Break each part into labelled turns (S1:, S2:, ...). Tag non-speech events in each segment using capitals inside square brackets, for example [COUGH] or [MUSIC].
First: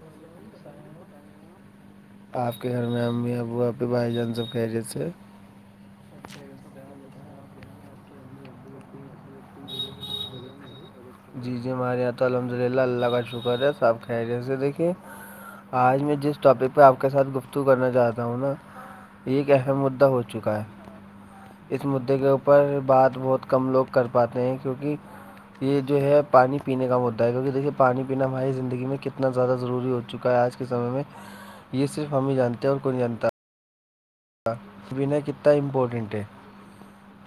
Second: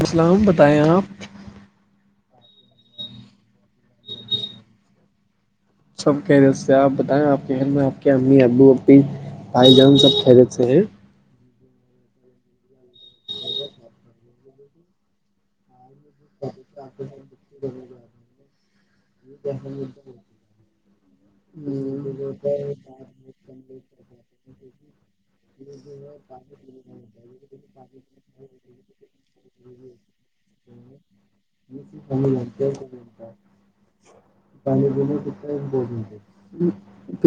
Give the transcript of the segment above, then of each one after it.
S1: اسلام بتائیں آپ
S2: آپ کے گھر میں امی ابو ابنے بھائی جان سب کہہجی تھے
S1: سب کہہ رہے اس سے آپ بتائیں آپ کے گھر میں آپ امی ابو ابی بائی جان سب کھیلے سے ہیں
S2: جی جی ہمارے یہاں الحمد للہ اللہ کا شکر ہے صاحب خریے سے دیکھیے آج میں ج ٹاپک پہ آپ کے ساتھ گفتگ کرنا چاہتا ہوں نا یہ ایک اہم مدا ہو چکا ہے اس مدعے کے اوپر بات بہت کم لوگ کر پاتے ہیں کیونکہ یہ جو ہے پانی پینے کا مدعا ہے کیونکہ دیکے پانی پین ہماری زندگی میں کتنا زیادہ ضروری ہو چکا ہے آج کے سمے میں یہ صرف ہمیں جانتے ہیں اور کوئی جانتے بنا کتنا امپورٹنٹ ہے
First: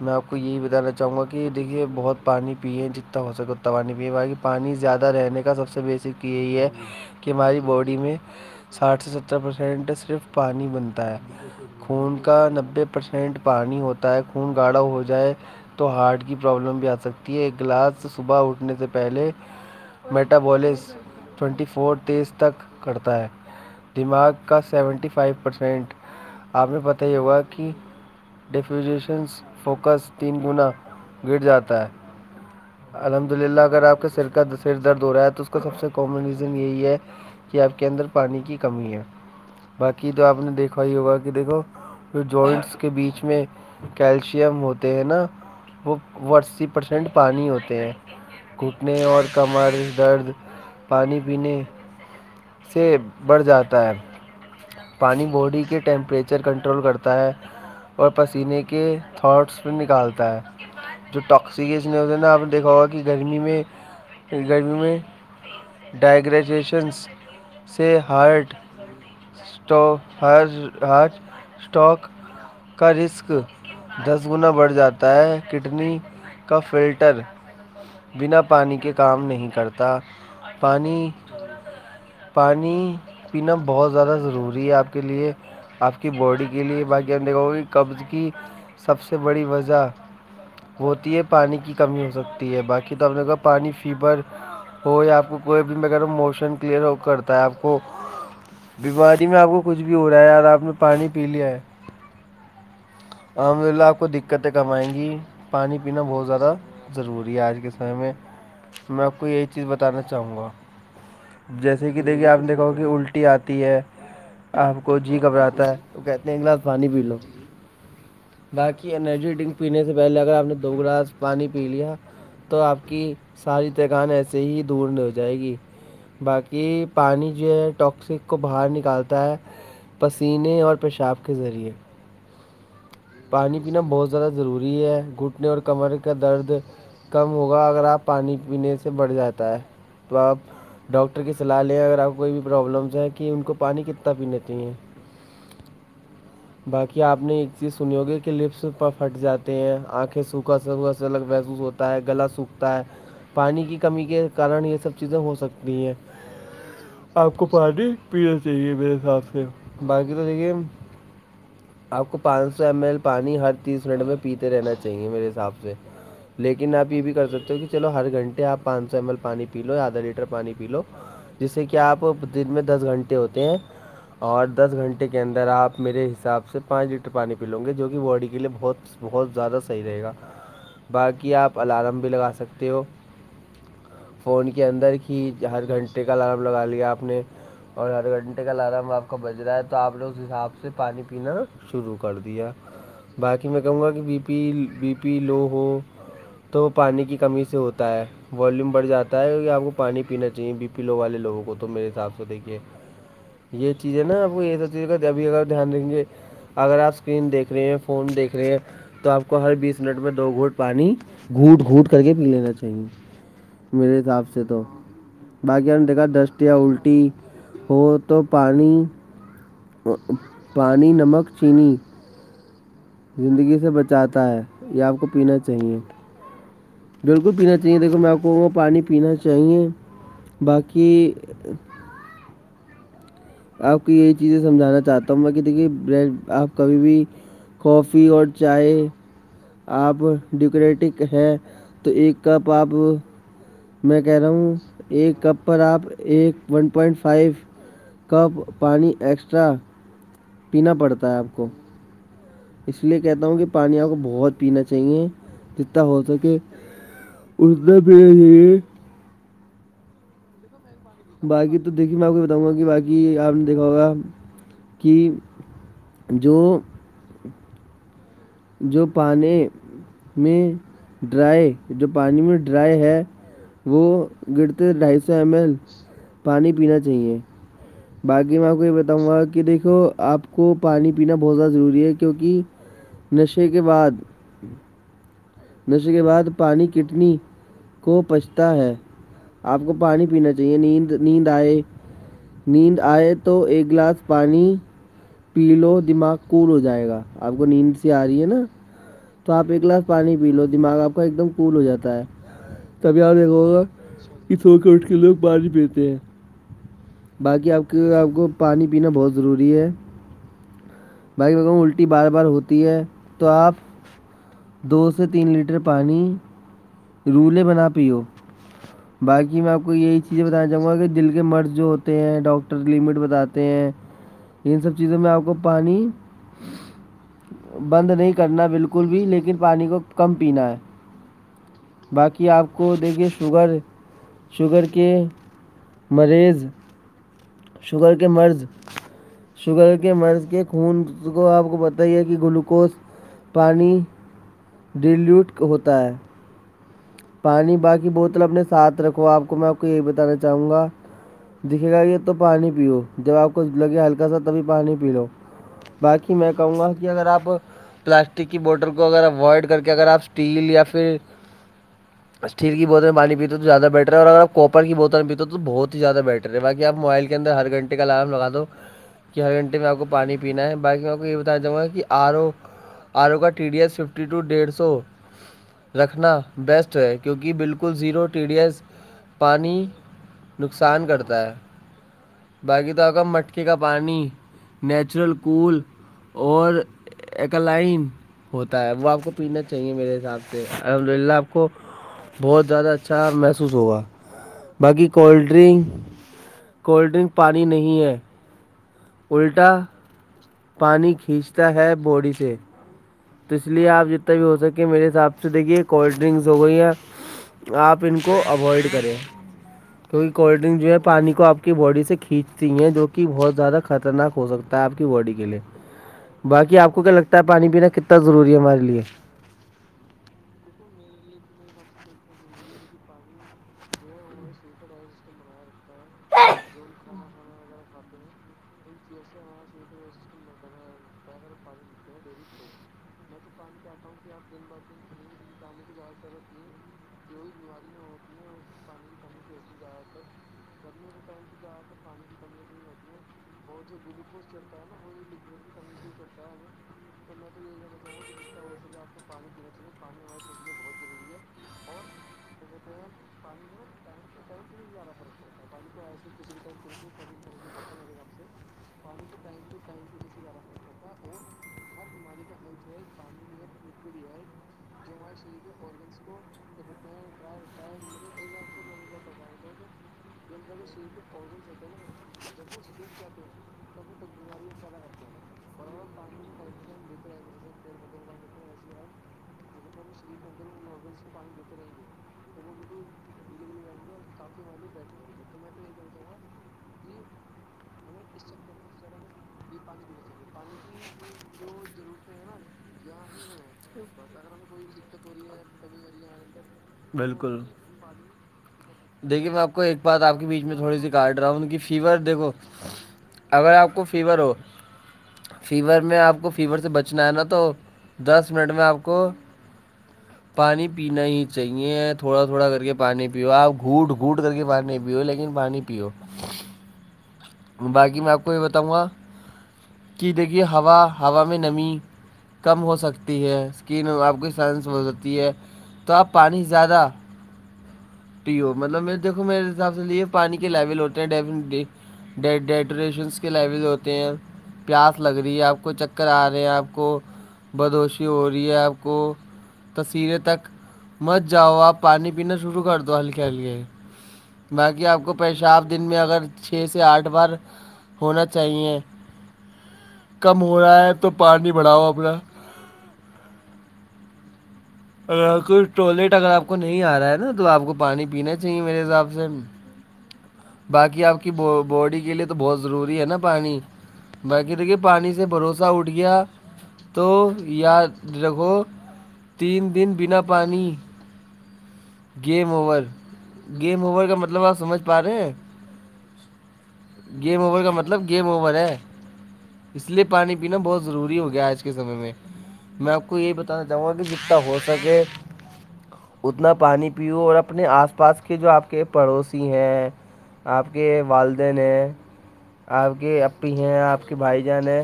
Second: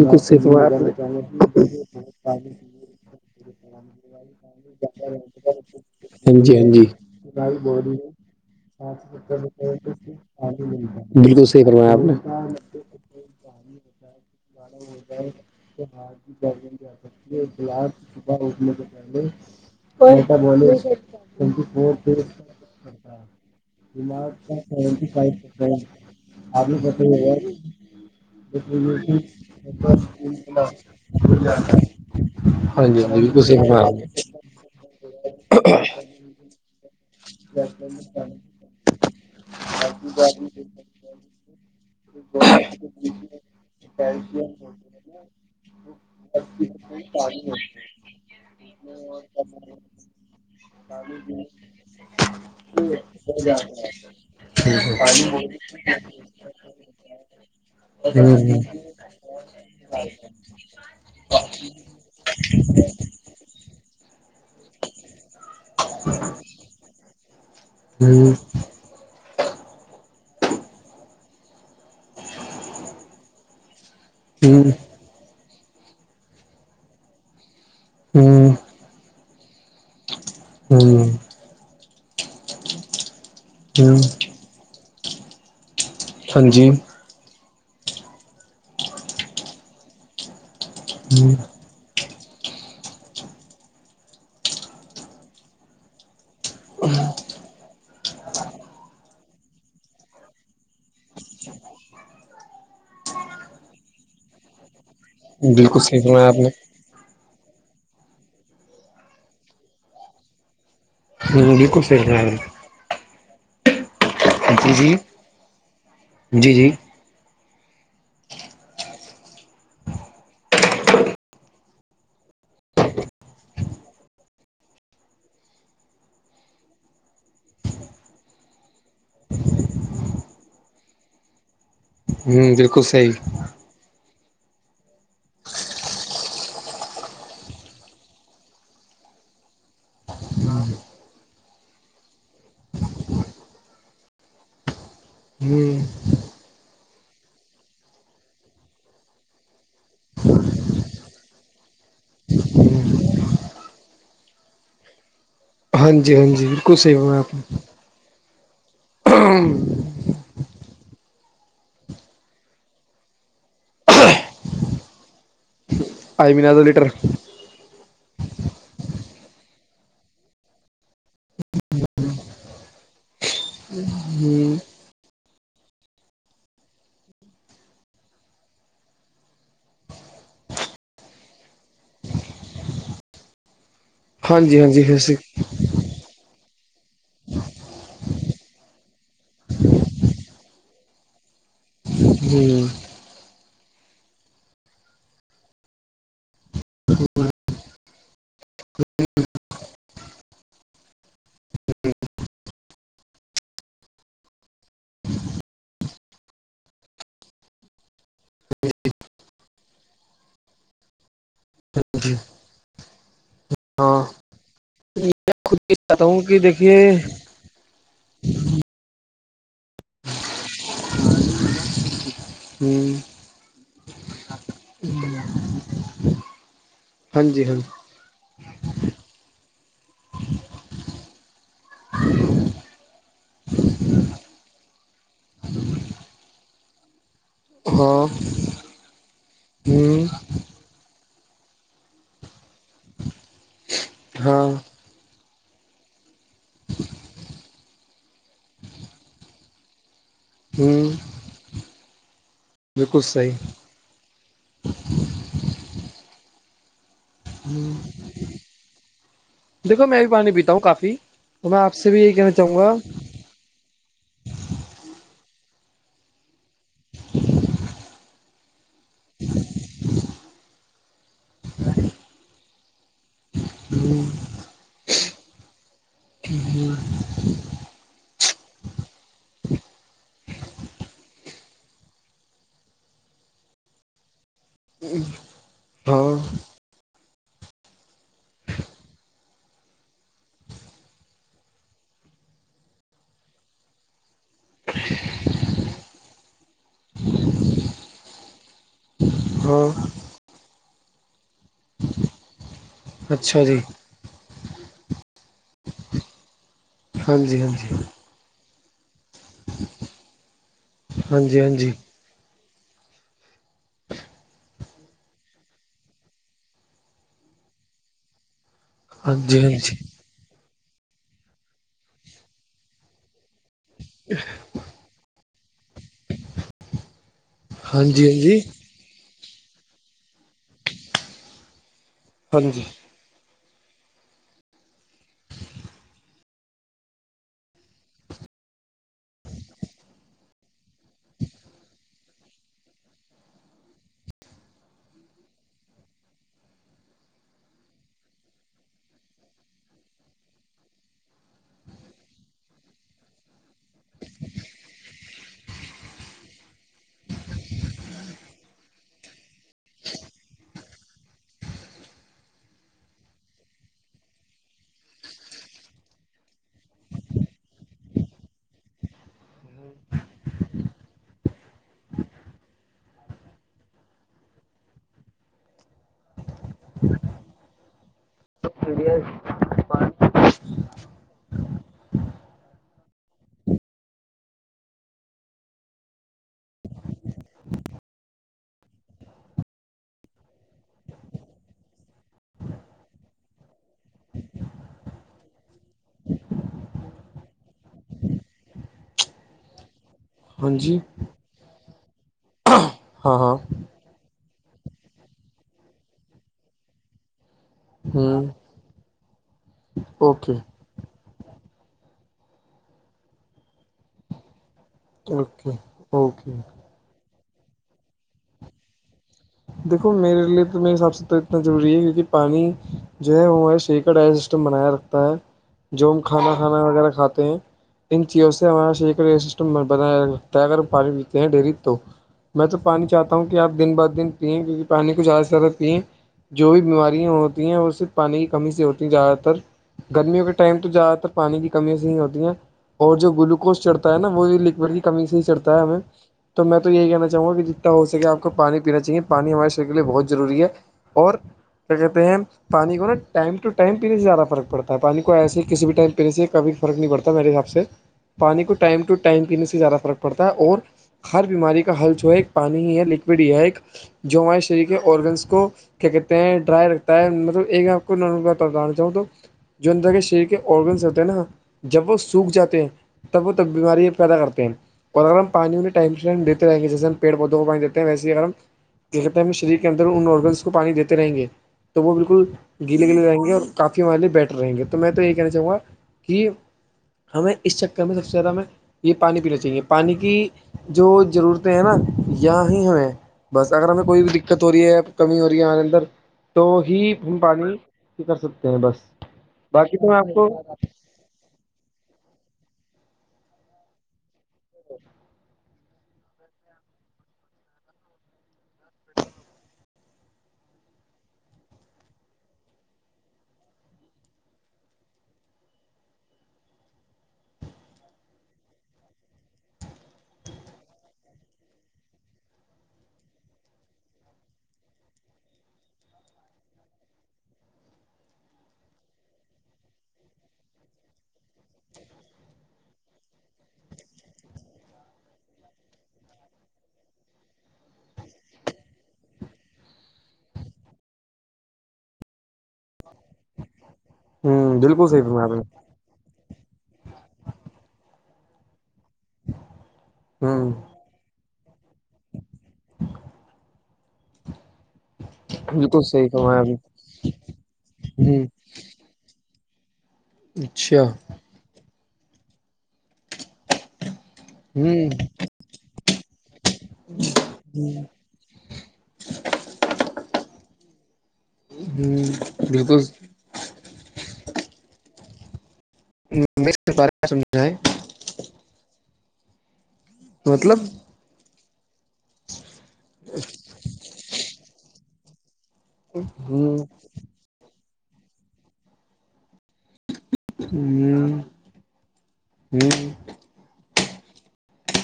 S2: میں آپ کو
S1: صحیح
S2: یہی
S1: فرمایا آپ
S2: بتانا
S1: نے
S2: چاہوں گا کہ دیکھیے بہت پانی پیئے جتنا ہو سکے اتنا پانی پیے بای پانی زیادہ رہنے کا سب سے بیسک
S1: ہاں جی
S2: یہی
S1: ہاں
S2: ہے
S1: جی
S2: کہ ہماری باڈی میں ساٹھ سے ستر پرسنٹ صرف پانی بنتا ہے
S1: بالکل صحیح فرمایا آپ نے
S2: خون کا نبے پرسینٹ پانی ہوتا ہے خون گاڑھا ہو جائے تو ہارٹ کی پرابلم بھی آ سکتی ہے ایک گلاس صبح اٹھنے سے پہلے میٹابولس ٹوینٹی فور تیز تک کرتا ہے دماغ کا سیونٹی فائیو پرسینٹ آپ نے پتا ت واقعی ڈیفریزیشنز فوکس تین گنا گر جاتا ہے
S1: ہاں جی ہاں
S2: الحمد للہ اگر آپ کے سر کا سر درد ہو رہا ہے تو اس کا سب سے کامن ریزن یہی ہے کہ آپ کے اندر پانی کی کمی ہے باقی تو آپ نے دیکھا ہی ہوگا کہ دیکھو جو جوائنٹس کے بیچ میں کیلشیم ہوتے ہیں نا وہ وہ اسی پرسینٹ پانی ہوتے ہیں گھٹنے اور کمر درد پانی پینے سے بڑھ جاتا ہے پانی باڈی کے ٹیمپریچر پکچر کنٹرول کرتا ہے اور پسینے کے تھٹس پ نکالتا ہے جو ٹکسییک اس نے نا آپ نے دیکھا ہوگا کہ گرمی میں گرمی میں ڈائیگریجیشنس سے ہارڈ ٹ آج اسٹاک کا رسک دس گنا بڑھ جاتا ہے کڈنی کا فلٹر بنا پانی کے کام نہیں کرتا پانی پانی پینا بہت زیادہ ضروری ہے آپ کے لیے آپ کی باڈی
S1: جی
S2: گانوں کی قبض کی سب سے بڑی وجہ ہوتی ہے پانی کی کمی ہو سکتی ہے باقی تو آ نےگ پانی فیور ہو یا آپ کو کوئی بھی میںیرہ موشن کلیئر کرتا ہے آپ کو بیماری میں آپ کو کچھ بھی ہو رہا ہے یار آپ نے پانی پی لیا ہے الحمد للہ آپ کو دقتیں کم آائیں گی پانی
S1: بالکل صحیح فرما رہے ہیں ہاں جی بالکل صحیح
S2: پینا بہت
S1: فرمایا آپ نے
S2: زیادہ ضروری ہے آج کے سمے میں میں آپ کو یہی چیز بتانا چاہوں گا
S1: ہ بالکل
S2: جیسے کہ
S1: صحیح
S2: دیکھیے
S1: فرمایا
S2: آپ نےیک کہاو کہ الٹی ٹی آتی ہے آپ کو جی گھبراتا ہے تو کہتے ہیں
S1: جی
S2: ایک
S1: جی
S2: گلاس
S1: جی
S2: پانی پی لو باقی انرجی ڈرنک پینے سے پہلے اگر آپ نے دو گلاس پانی پی لیا تو آپ کی ساری تھکان ایسے ہی دور نہیں ہو جائے گی باقی پانی جو ہے ٹاکسک کو باہر نکالتا ہے پسینے اور پیشاب کے ذریعے
S1: ہوں بالکل صحی
S2: پانی پینا بہت زیادہ ضروری ہے گھٹنے اور کمرے کا درد کم ہوگا اگر آپ پانی پینے سے بڑھ جاتا ہے تو آپ ڈاکٹر کی صلاح لیں اگر آپ کوئی بھی پرابلمس ہیں کہ ان کو پانی کتنا پی لیتی ہیں
S1: جی
S2: باقی آپ نے اسی سنییوگی کے لپس پر پھٹ جاتے ہیں آنکھیں سوکھا سوکھا سے الگ محسوس ہوتے ہے گلا سوکھتا ہے پانی کی کمی کے کارن یہ سب چیزیں ہو سکتی نہیں
S1: ہاں
S2: ہے
S1: جی ہاں جی بالکل صحیح فرمایا
S2: آپ
S1: نے
S2: کو پارٹی چاہیے میرے حساب سے باقی تو چے آپ کو پانچ سو ایم ایل پانی ہر تیس منٹ میں پیتے رہنا چاہیے میرے حساب سے
S1: آئی مین آدھا
S2: لیکن
S1: لیٹر
S2: آپ یہ بھی کر سکتے ہو کہ چلو ہر گھنٹے آپ پانچ سو ایم ایل پانی پی لو آدھا لیٹر پانی پی لو جس سے کہ آپ دن میں دس گھنٹے ہوتے ہیں اور دس گھنٹے کے اندر آپ میرے حساب سے پانچ ڈٹر پانی پی لوں گے جو کہ باڈی کے لیے بہت بہت زیادہ صحیح رہے گا باقی آپ الارم بھی لگا سکتے ہو
S1: ہاں
S2: فون
S1: جی
S2: کے
S1: ہاں جی
S2: اندر
S1: ویسے
S2: ہی ہر گھنٹے کا الارم لگا لیا آپ نے اور ہر گھنٹے کا الارم آپ کا بج رہا ہے تو آپ نے اس حساب سے پانی پینا شروع کر دیا باقی میں کہوں گا کہ بی پی بی پی لو ہو تو وہ پانی کی کمی سے ہوتا ہے ویوم بڑھ جاتا ہے کیہ آپ کو پانی پینا چاہیے بی پی لو والے لوگوں کو تو میرے حساب سے دیکھیے یہ چیزیں ہے نا آ وہ یہ سب چیز کا ابھی اگر دھیان ریں گے اگر آپ اسکرین دیکھ رہے ہیں فون دیکھ رہے ہیں تو آپ کو ہر بیس منٹ میں دو گھٹ پانی گھوٹ گھوٹ کر کے
S1: جی
S2: پی لینا چاہیے میرے
S1: ہاں
S2: حساب سے تو
S1: خود
S2: باقی
S1: یہ
S2: ہم نے
S1: چاہتا
S2: دیکھا
S1: ہوں کہ
S2: دستیاں
S1: دیکھیے
S2: الٹی ہو تو پانی پانی نمک چینی
S1: ہوں
S2: زندگی سے بچاتا ہے یہیا آپ کو پینا چاہیے
S1: ہی
S2: بالکل پینا چاہیے دیکھو میں آپ کو پانی پینا چاہیے باقی آپ کو یہی چیزیں سمجھانا چاہتا ہوں میں کہ دیکھیے آپ کبھی بھی کافی
S1: ہاں
S2: اور چائے آپ ڈیکورٹک ہیں تو ایک کپ آپ میں کہہ
S1: ہ
S2: رہا
S1: ہاں
S2: ہوں ایک کپ پر آپ ایک ون پوائنٹ فائیو کپ پانی ایکسٹرا پینا
S1: ہ
S2: پڑتا ہے آپ کو اس لیے
S1: بالکل
S2: کہتا
S1: صحیح
S2: ہوں کہ پانی آپ کو بہت پینا چاہیے جتنا ہو سکے اتنا پینا چاہیے
S1: دیکھو میں بھی پانی پیتا ہوں کافی
S2: باقی تو
S1: سے
S2: دیکھیے
S1: بھی
S2: میں آپ
S1: یہی
S2: کو
S1: کہنا
S2: بتاؤ گا
S1: چاہوں
S2: کہ باقی آپ دیکھا ہوگا کہ جو
S1: [INAUDIBLE]
S2: جو پانی میں ڈرائی جو پانی میں ڈرائی ہے وہ گنتی ڈھائی سو ایم ایل پانی پینا چاہیے باقی میں آپ کو یہ بتاؤں گا کہ دیکھو آپ کو پانی پینا بہت زیادہ ضروری ہے کیوںکہ نشے کے بعد
S1: [UNINTELLIGIBLE]
S2: نشے کے بعد
S1: ہاں
S2: پانی کتنی کو پچھتا ہے آپ کو پانی پینا چاہیے نیند نیند آئے نیند آئے تو ایک گلاس پانی پی لو دماغ کول ہو جائے گا آپ کو نیند سی آ رہی ہے نا تو آپ ایک
S1: ہاں
S2: گلاس پانی فیل ہو دماغ آپ کا ایک دم کول ہو جاتا ہے کبھی آپ
S1: اچھا جی
S2: دیکھوگا سو کے اٹھ کے لوگ پانی پیتے ہیں
S1: ہاں جی ہاں
S2: باقی آپ کے آپ کو پانی پینا بہت ضروری ہے بھائی
S1: جی ہاں
S2: میکو
S1: جی
S2: الٹے بار بار ہوتی ہے تو آپ دو سے تین لیٹر پانی رولیں بنا پی ہو
S1: ہاں
S2: باقی
S1: جی
S2: میں آپ کو یہی یہ بتانا چاہوں گا کہ دل کے مرض جو ہوتے ہیں ڈاکٹر لمٹ بتاتے ہیں ان سب چیزوں میں آپ کو پانی
S1: ہاں
S2: بند
S1: جی
S2: نہیں
S1: ہاں جی
S2: کرنا بالکل کل بھی لیکن پانی کو کم پینا ہے باقی
S1: ہاں جی ہاں جی
S2: آپ
S1: ہاں جی
S2: کو دیکھیے شوگر شوگر کے مریض شوگر کے مرض شوگر کے مرض کے خون کو آپ کو پت ہی ہے کہ گلوکوز پانی ڈیلیوٹ ہوتا ہے پانی باقی بوتل اپنے ساتھ رکھو آپ کو میں آپ کو یہی بتانا چاہوں گا دکھے گا یہ تو پانی پیو جب آپ کو لگے ہلکا سا تبھی پانی پی لو باقی میں کہوں گا کہ اگر آپ پلاسٹک کی بوٹل کو اگر اوائڈ کر کے اگر آپ اسٹیل یا پھر اسٹیل کی بوتل میں پانی پیتے تو زیادہ بیٹر اور اگر آپ کوپر کی بوتل میں پیتے ہو تو بہت ہی زیادہ بیٹر باقی آپ موبائل کے اندر ہر گھنے کا الارم لگا دو کہ ہر گھنٹے میں آپ کو پانی پینا ہے باقی میں آپ کو یہ بتان چاہوں گا کہ آرو آڑو کا T D S fifty to ڈیڑھ سو رکھنا بیسٹ ہے کیونکہ بالکل زیرو ٹی ڈی ایس پانی نقصان کرتا ہے باقی تو آ کا مٹکے کا پانی نیچرل کول اور ایک لائن ہوتا ہے وہ آپ کو پینا چاہیے میرے حساب سے الحمد للہ کو بہت زیادہ اچھا محسوس ہوگا باقی کولڈ ڈرنک کولڈ ڈرنک پانی نہیں ہے الٹا
S1: ہاں جی
S2: پانی کھینچتا ہے باڈی سے
S1: ہاں
S2: تو اس لیے آپ جتنا بھی ہو سکے میرے حساب سے دیکھیے کولڈ ڈرنکس ہو گئییا آپ ان کو
S1: ہاں
S2: اوائڈ کریں کیونکہ
S1: اوکے
S2: کولڈ ڈرنک جو ہے پانی کو آپ کی باڈی سے کھینچتی ہیں جو کہ بہت زیادہ خطرناک ہو سکتا ہے آپ کی باڈی کے لیے
S1: اوکے اوکے
S2: باقی آپ کو کیا لگتا ہے پانی پینا کتنا ضروری ہے ہمارے لیے
S1: دیکھو میرے لیے تو میرے حساب سے تو اتنا ضروری ہے کیونکہ پانی جو ہے وہ سیک سسٹم بنایا رکھتا ہے جو ہم کھانا کھانا وغیرہ کھاتے ہیں ان چیزوں سے ہمارا س سسٹم بنایاتا ہے اگر ہم پانی پیتے ہیں ڈیری تو میں تو پانی چاہتا ہوں کہ آپ دن بہدن پییں کیونکہ پانی کچھ آ زیادہ پییں جو بھی بیماریاں ہوتی ہیں وہ صرف پانی کی کمی سے ہوتی ہیں زیادہ تر گرمیوں کے ٹائم تو زیادہ تر پانی کی کمییاز ہی ہوتی ہیں اور جو گلوکوز چڑھتا ہے نا وہ بھی لکوور کی کمی سے ہی چڑھتا ہے ہمیں تو میں تو یہ کہنا چاہوں گا کہ جتنا ہوکے آپ کو پانی پینا چاہیے پانی ہمارے شہر کے لیے بہت ضروری ہے اور کیا کہتے ہیں پانی کو نا ٹائم ٹ ٹائم پینے سے زیادہ فرق پڑتا پانی کو ایسے ہی کسی بھی ٹائم پینے سے کبھی فرق نہیں پڑتا میرے حساب سے پانی کو ٹائم ٹو ٹائم پینے سے زیادہ فرق پڑتا ہے اور ہر بیماری کا حل جو ہے ایک پانی ہی ہے لکوڈ ہی ہے ایک جو ہمارے شریر کے آرگنس کو کیا کہتے ہیں ڈرائی رکھتا ہے مطلب ایک آپ کو چاہ تو جو انندر کے شریر کے آرگنس ہوتے ہیں نا جب وہ سوکھ جاتے ہیں تب وہ تب بیمارییا پیدا کرتے ہیں اور اگر ہم پانی ان ٹائ ٹائ دیتےیں گے جسے ہم پڑودوں کو پانی دیتے ہیں ویے اگر ہم دیکھتے ہیں ہمیں شریر کے اندر ان آرگنس کو پانی دیتے رہیں گے تو وہ بالکل گیلے گیلے رہیں گے اور کافی یعنی بیٹر رہیں گے تو میں تو یہ کہنا چاہوں گا کہ ہمیں اس چکر میں سب سے زیادہ ہمیں یہ پانی پینا چاہیے پانی کی جو ضرورتیں ہیں نا یہاں ہی ہمیں بس اگر ہمیں کوئی بھی دقت ہو رہی ہے کمی ہو رہی ہے ہمارے اندر تو ہی ہم پانی کر سکتے ہیں بس
S2: دیکے میں آپ کو
S1: باقی
S2: ایک
S1: تو میں
S2: بات آپ کے
S1: کو
S2: بیچ میں
S1: ہ
S2: تھوڑی سی کاٹ رہا ہوں ان کی فیور دیکھو اگر آپ کو فیور ہو فیور میں آپ کو فیور سے بچنا ہے نا تو دس منٹ میں آپ کو پانی پینا ہی چاہیے تھوڑا تھوڑا کر کے پانی پیو آپ گھوٹ گوٹ کر کے پانی نہیں پیو لیکن پانی پیو باقی میں آپ کو یہ بتاؤں گا کییدگی ہوا ہوا میں نمی کم ہو سکتی ہے اسکن آپ کی سنس ہو جی ہے تو آپ پانی زیادہ مطلب دیکھو میرے حساب سے پانی کے لیول ہوتے ہیں ڈیفلی ڈیٹوریشنس کے لیول ہوتے ہیں پیاس لگ رہی ہے آپ کو چکر آ رہے ہیں آپ کو بدوشی ہو رہی ہے آپ کو تصویریں تک مچ جاؤ آپ پانی پینا شروع کر دو ہلکے ہلکے باقی
S1: بالکل
S2: آپ
S1: صحیح
S2: کو
S1: فرمایا نے
S2: پیشاب دن میں اگر چھ سے آٹھ بار ہونا چاہیے کم
S1: ہ
S2: ہو رہا ہے تو پانیانی بڑھاؤ اپنا اگر کوئی
S1: بالکل صحیح
S2: ٹوائلیٹ اگر
S1: فرمایا
S2: آپ کو نہیں آ رہا ہے نا تو آپ کو پانی
S1: نے ہ
S2: پینا چاہیے میرے حساب سے
S1: اچھا
S2: باقی آپ کی باڈی کے لیے تو بہت ضروری ہے نا پانی باقی دیکھیے
S1: ہوں
S2: پانی سے بھروسہ اٹھ گیا تو یاد رکھو تین دن بنا پانی
S1: ہوں
S2: گیم اوور
S1: بالکل
S2: گیم اوور کا مطلب آپ سمجھ پا رہے ہیں
S1: نیکسٹ بارے میں
S2: گیم
S1: سمجھائیں
S2: اوور کا مطلب گیم اوور ہے اس لیے پانی پینا
S1: مطلب
S2: بہت ضروری ہو گیا آج کے سمے میں میں آپ کو یہی بتا جماں بھی جتا ہو سکے اتنا
S1: ہوں
S2: پانی پیو اور اپنے آس پاس کے جو آپ آ کے پڑوسی ہیں آپ کے
S1: ہوں
S2: والدین ہیں
S1: ہوں
S2: آپ کے اپ بھی ہیں آپ کے بھائی جان ہے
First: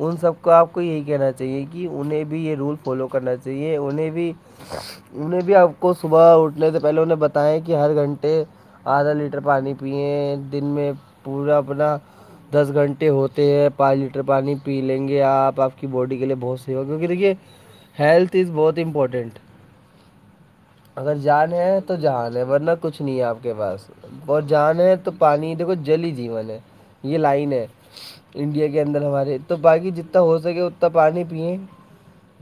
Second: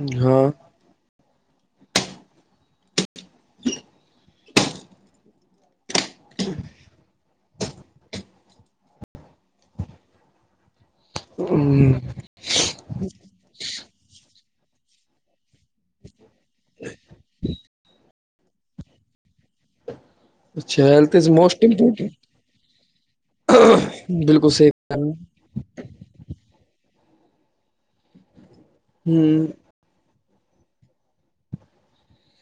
S2: ان سب
S1: ہاں
S2: کا آپ کو یہی کہنا چاہیے کہ انہیں بھی یہ رول فالو کرنا چاہیے انہیں بھی انہیں بھی آپ کو صبح اٹھنے سے پہلے انہیں بتیا کہ ہر گھنٹے آدھا لیٹر پانی پئیں دن میں پورا
S1: ہوں،
S2: اپنا دس گھنٹے ہوتے ہیں پانچ لیٹر پانی پی لیں گے آپ آپ کی باڈی کے لیے بہت سی ہوگا کیونکہ دیکھیے ہیلتھ از بہت امپورٹنٹ
S1: اچھا
S2: اگر
S1: ہیلتھ از
S2: جان
S1: موسٹ
S2: ہے تو
S1: امپورٹینٹ
S2: جان ہے ورنہ کچھ نہیں ہے آپ کے پاس اور
S1: بالکل
S2: جان ہے
S1: صحیح
S2: تو پانی دیکھو جلی تھی میں نے یہ لائن ہے انڈیا کے اندر ہمارے
S1: ہ
S2: تو باقی جتنے انا ہو سکے اتنا پانی پئیں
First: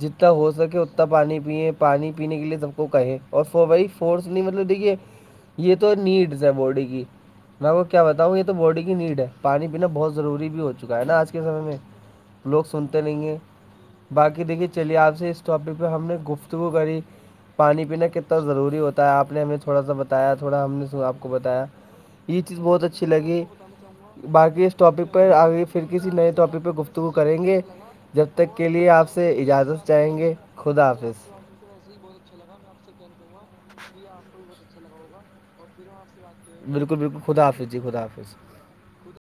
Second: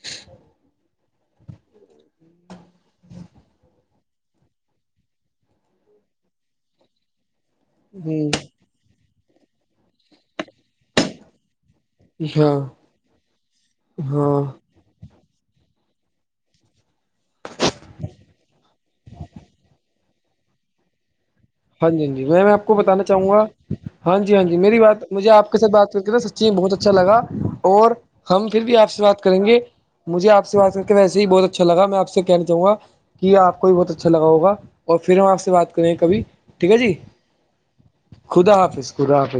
S2: جتنا ہو سکے اتنا پانی پیئیں پانی پینے کے لیے سب کو کہیں اور ف بائی فورسنی مطلب دیکھیے یہ تو نیڈس ہے باڈی کی میں کو کیا
S1: ہ
S2: بتاؤں یہ تو باڈی کی نیڈ ہے پانی پینا بہت ضروری بھی ہو چکا ہے نا آج کے سمے میں
S1: ہاں
S2: لوگ سنتے نہیں گے باقی
S1: ہاں
S2: دیکھیے چلیے پ سے اس پک پہ ہم نے گفتگو کری پانی پینا کتنا ضروری ہوتا ہے آپ نے ہمیں تھوڑا سا بتایا تھوڑا ہم نے آپ کو بتایا
S1: ہاں جی ہاں جی
S2: یہ
S1: میں میں
S2: چیز
S1: آپ کو
S2: بہت
S1: بتانا
S2: اچھی
S1: چاہوں
S2: لگی
S1: گا ہاں جی ہاں جی
S2: باقی اس
S1: میری بات
S2: ٹاپک پر
S1: مجھے آپ کے
S2: آگے
S1: س
S2: پھر
S1: بات کر
S2: کسی
S1: کے ن
S2: نئے
S1: سچی میں
S2: ٹاپک پہ
S1: بہت اچھا
S2: گفتگو
S1: لگا
S2: کریں گے
S1: اور
S2: جب
S1: ہم
S2: تک
S1: پھر
S2: کے
S1: بھی
S2: لیے
S1: آپ سے بات کریں گے
S2: اجازت چاہیں
S1: مجھے
S2: گے
S1: آپ سے بات کر
S2: خدا
S1: کے ویسے ہی
S2: حافظ
S1: بہت اچھا اچھا لگا میں آپ سے کہنا چاہوں گا کہ آپ کو بھی بہت اچھا لگا ہوگ اور پھر ہم آپ سے بات کریں کبھی ٹھیک ہے جی
S2: بالکل بالکل خدافظ جی خدافظ
S1: خدا حافظ خدا حافظ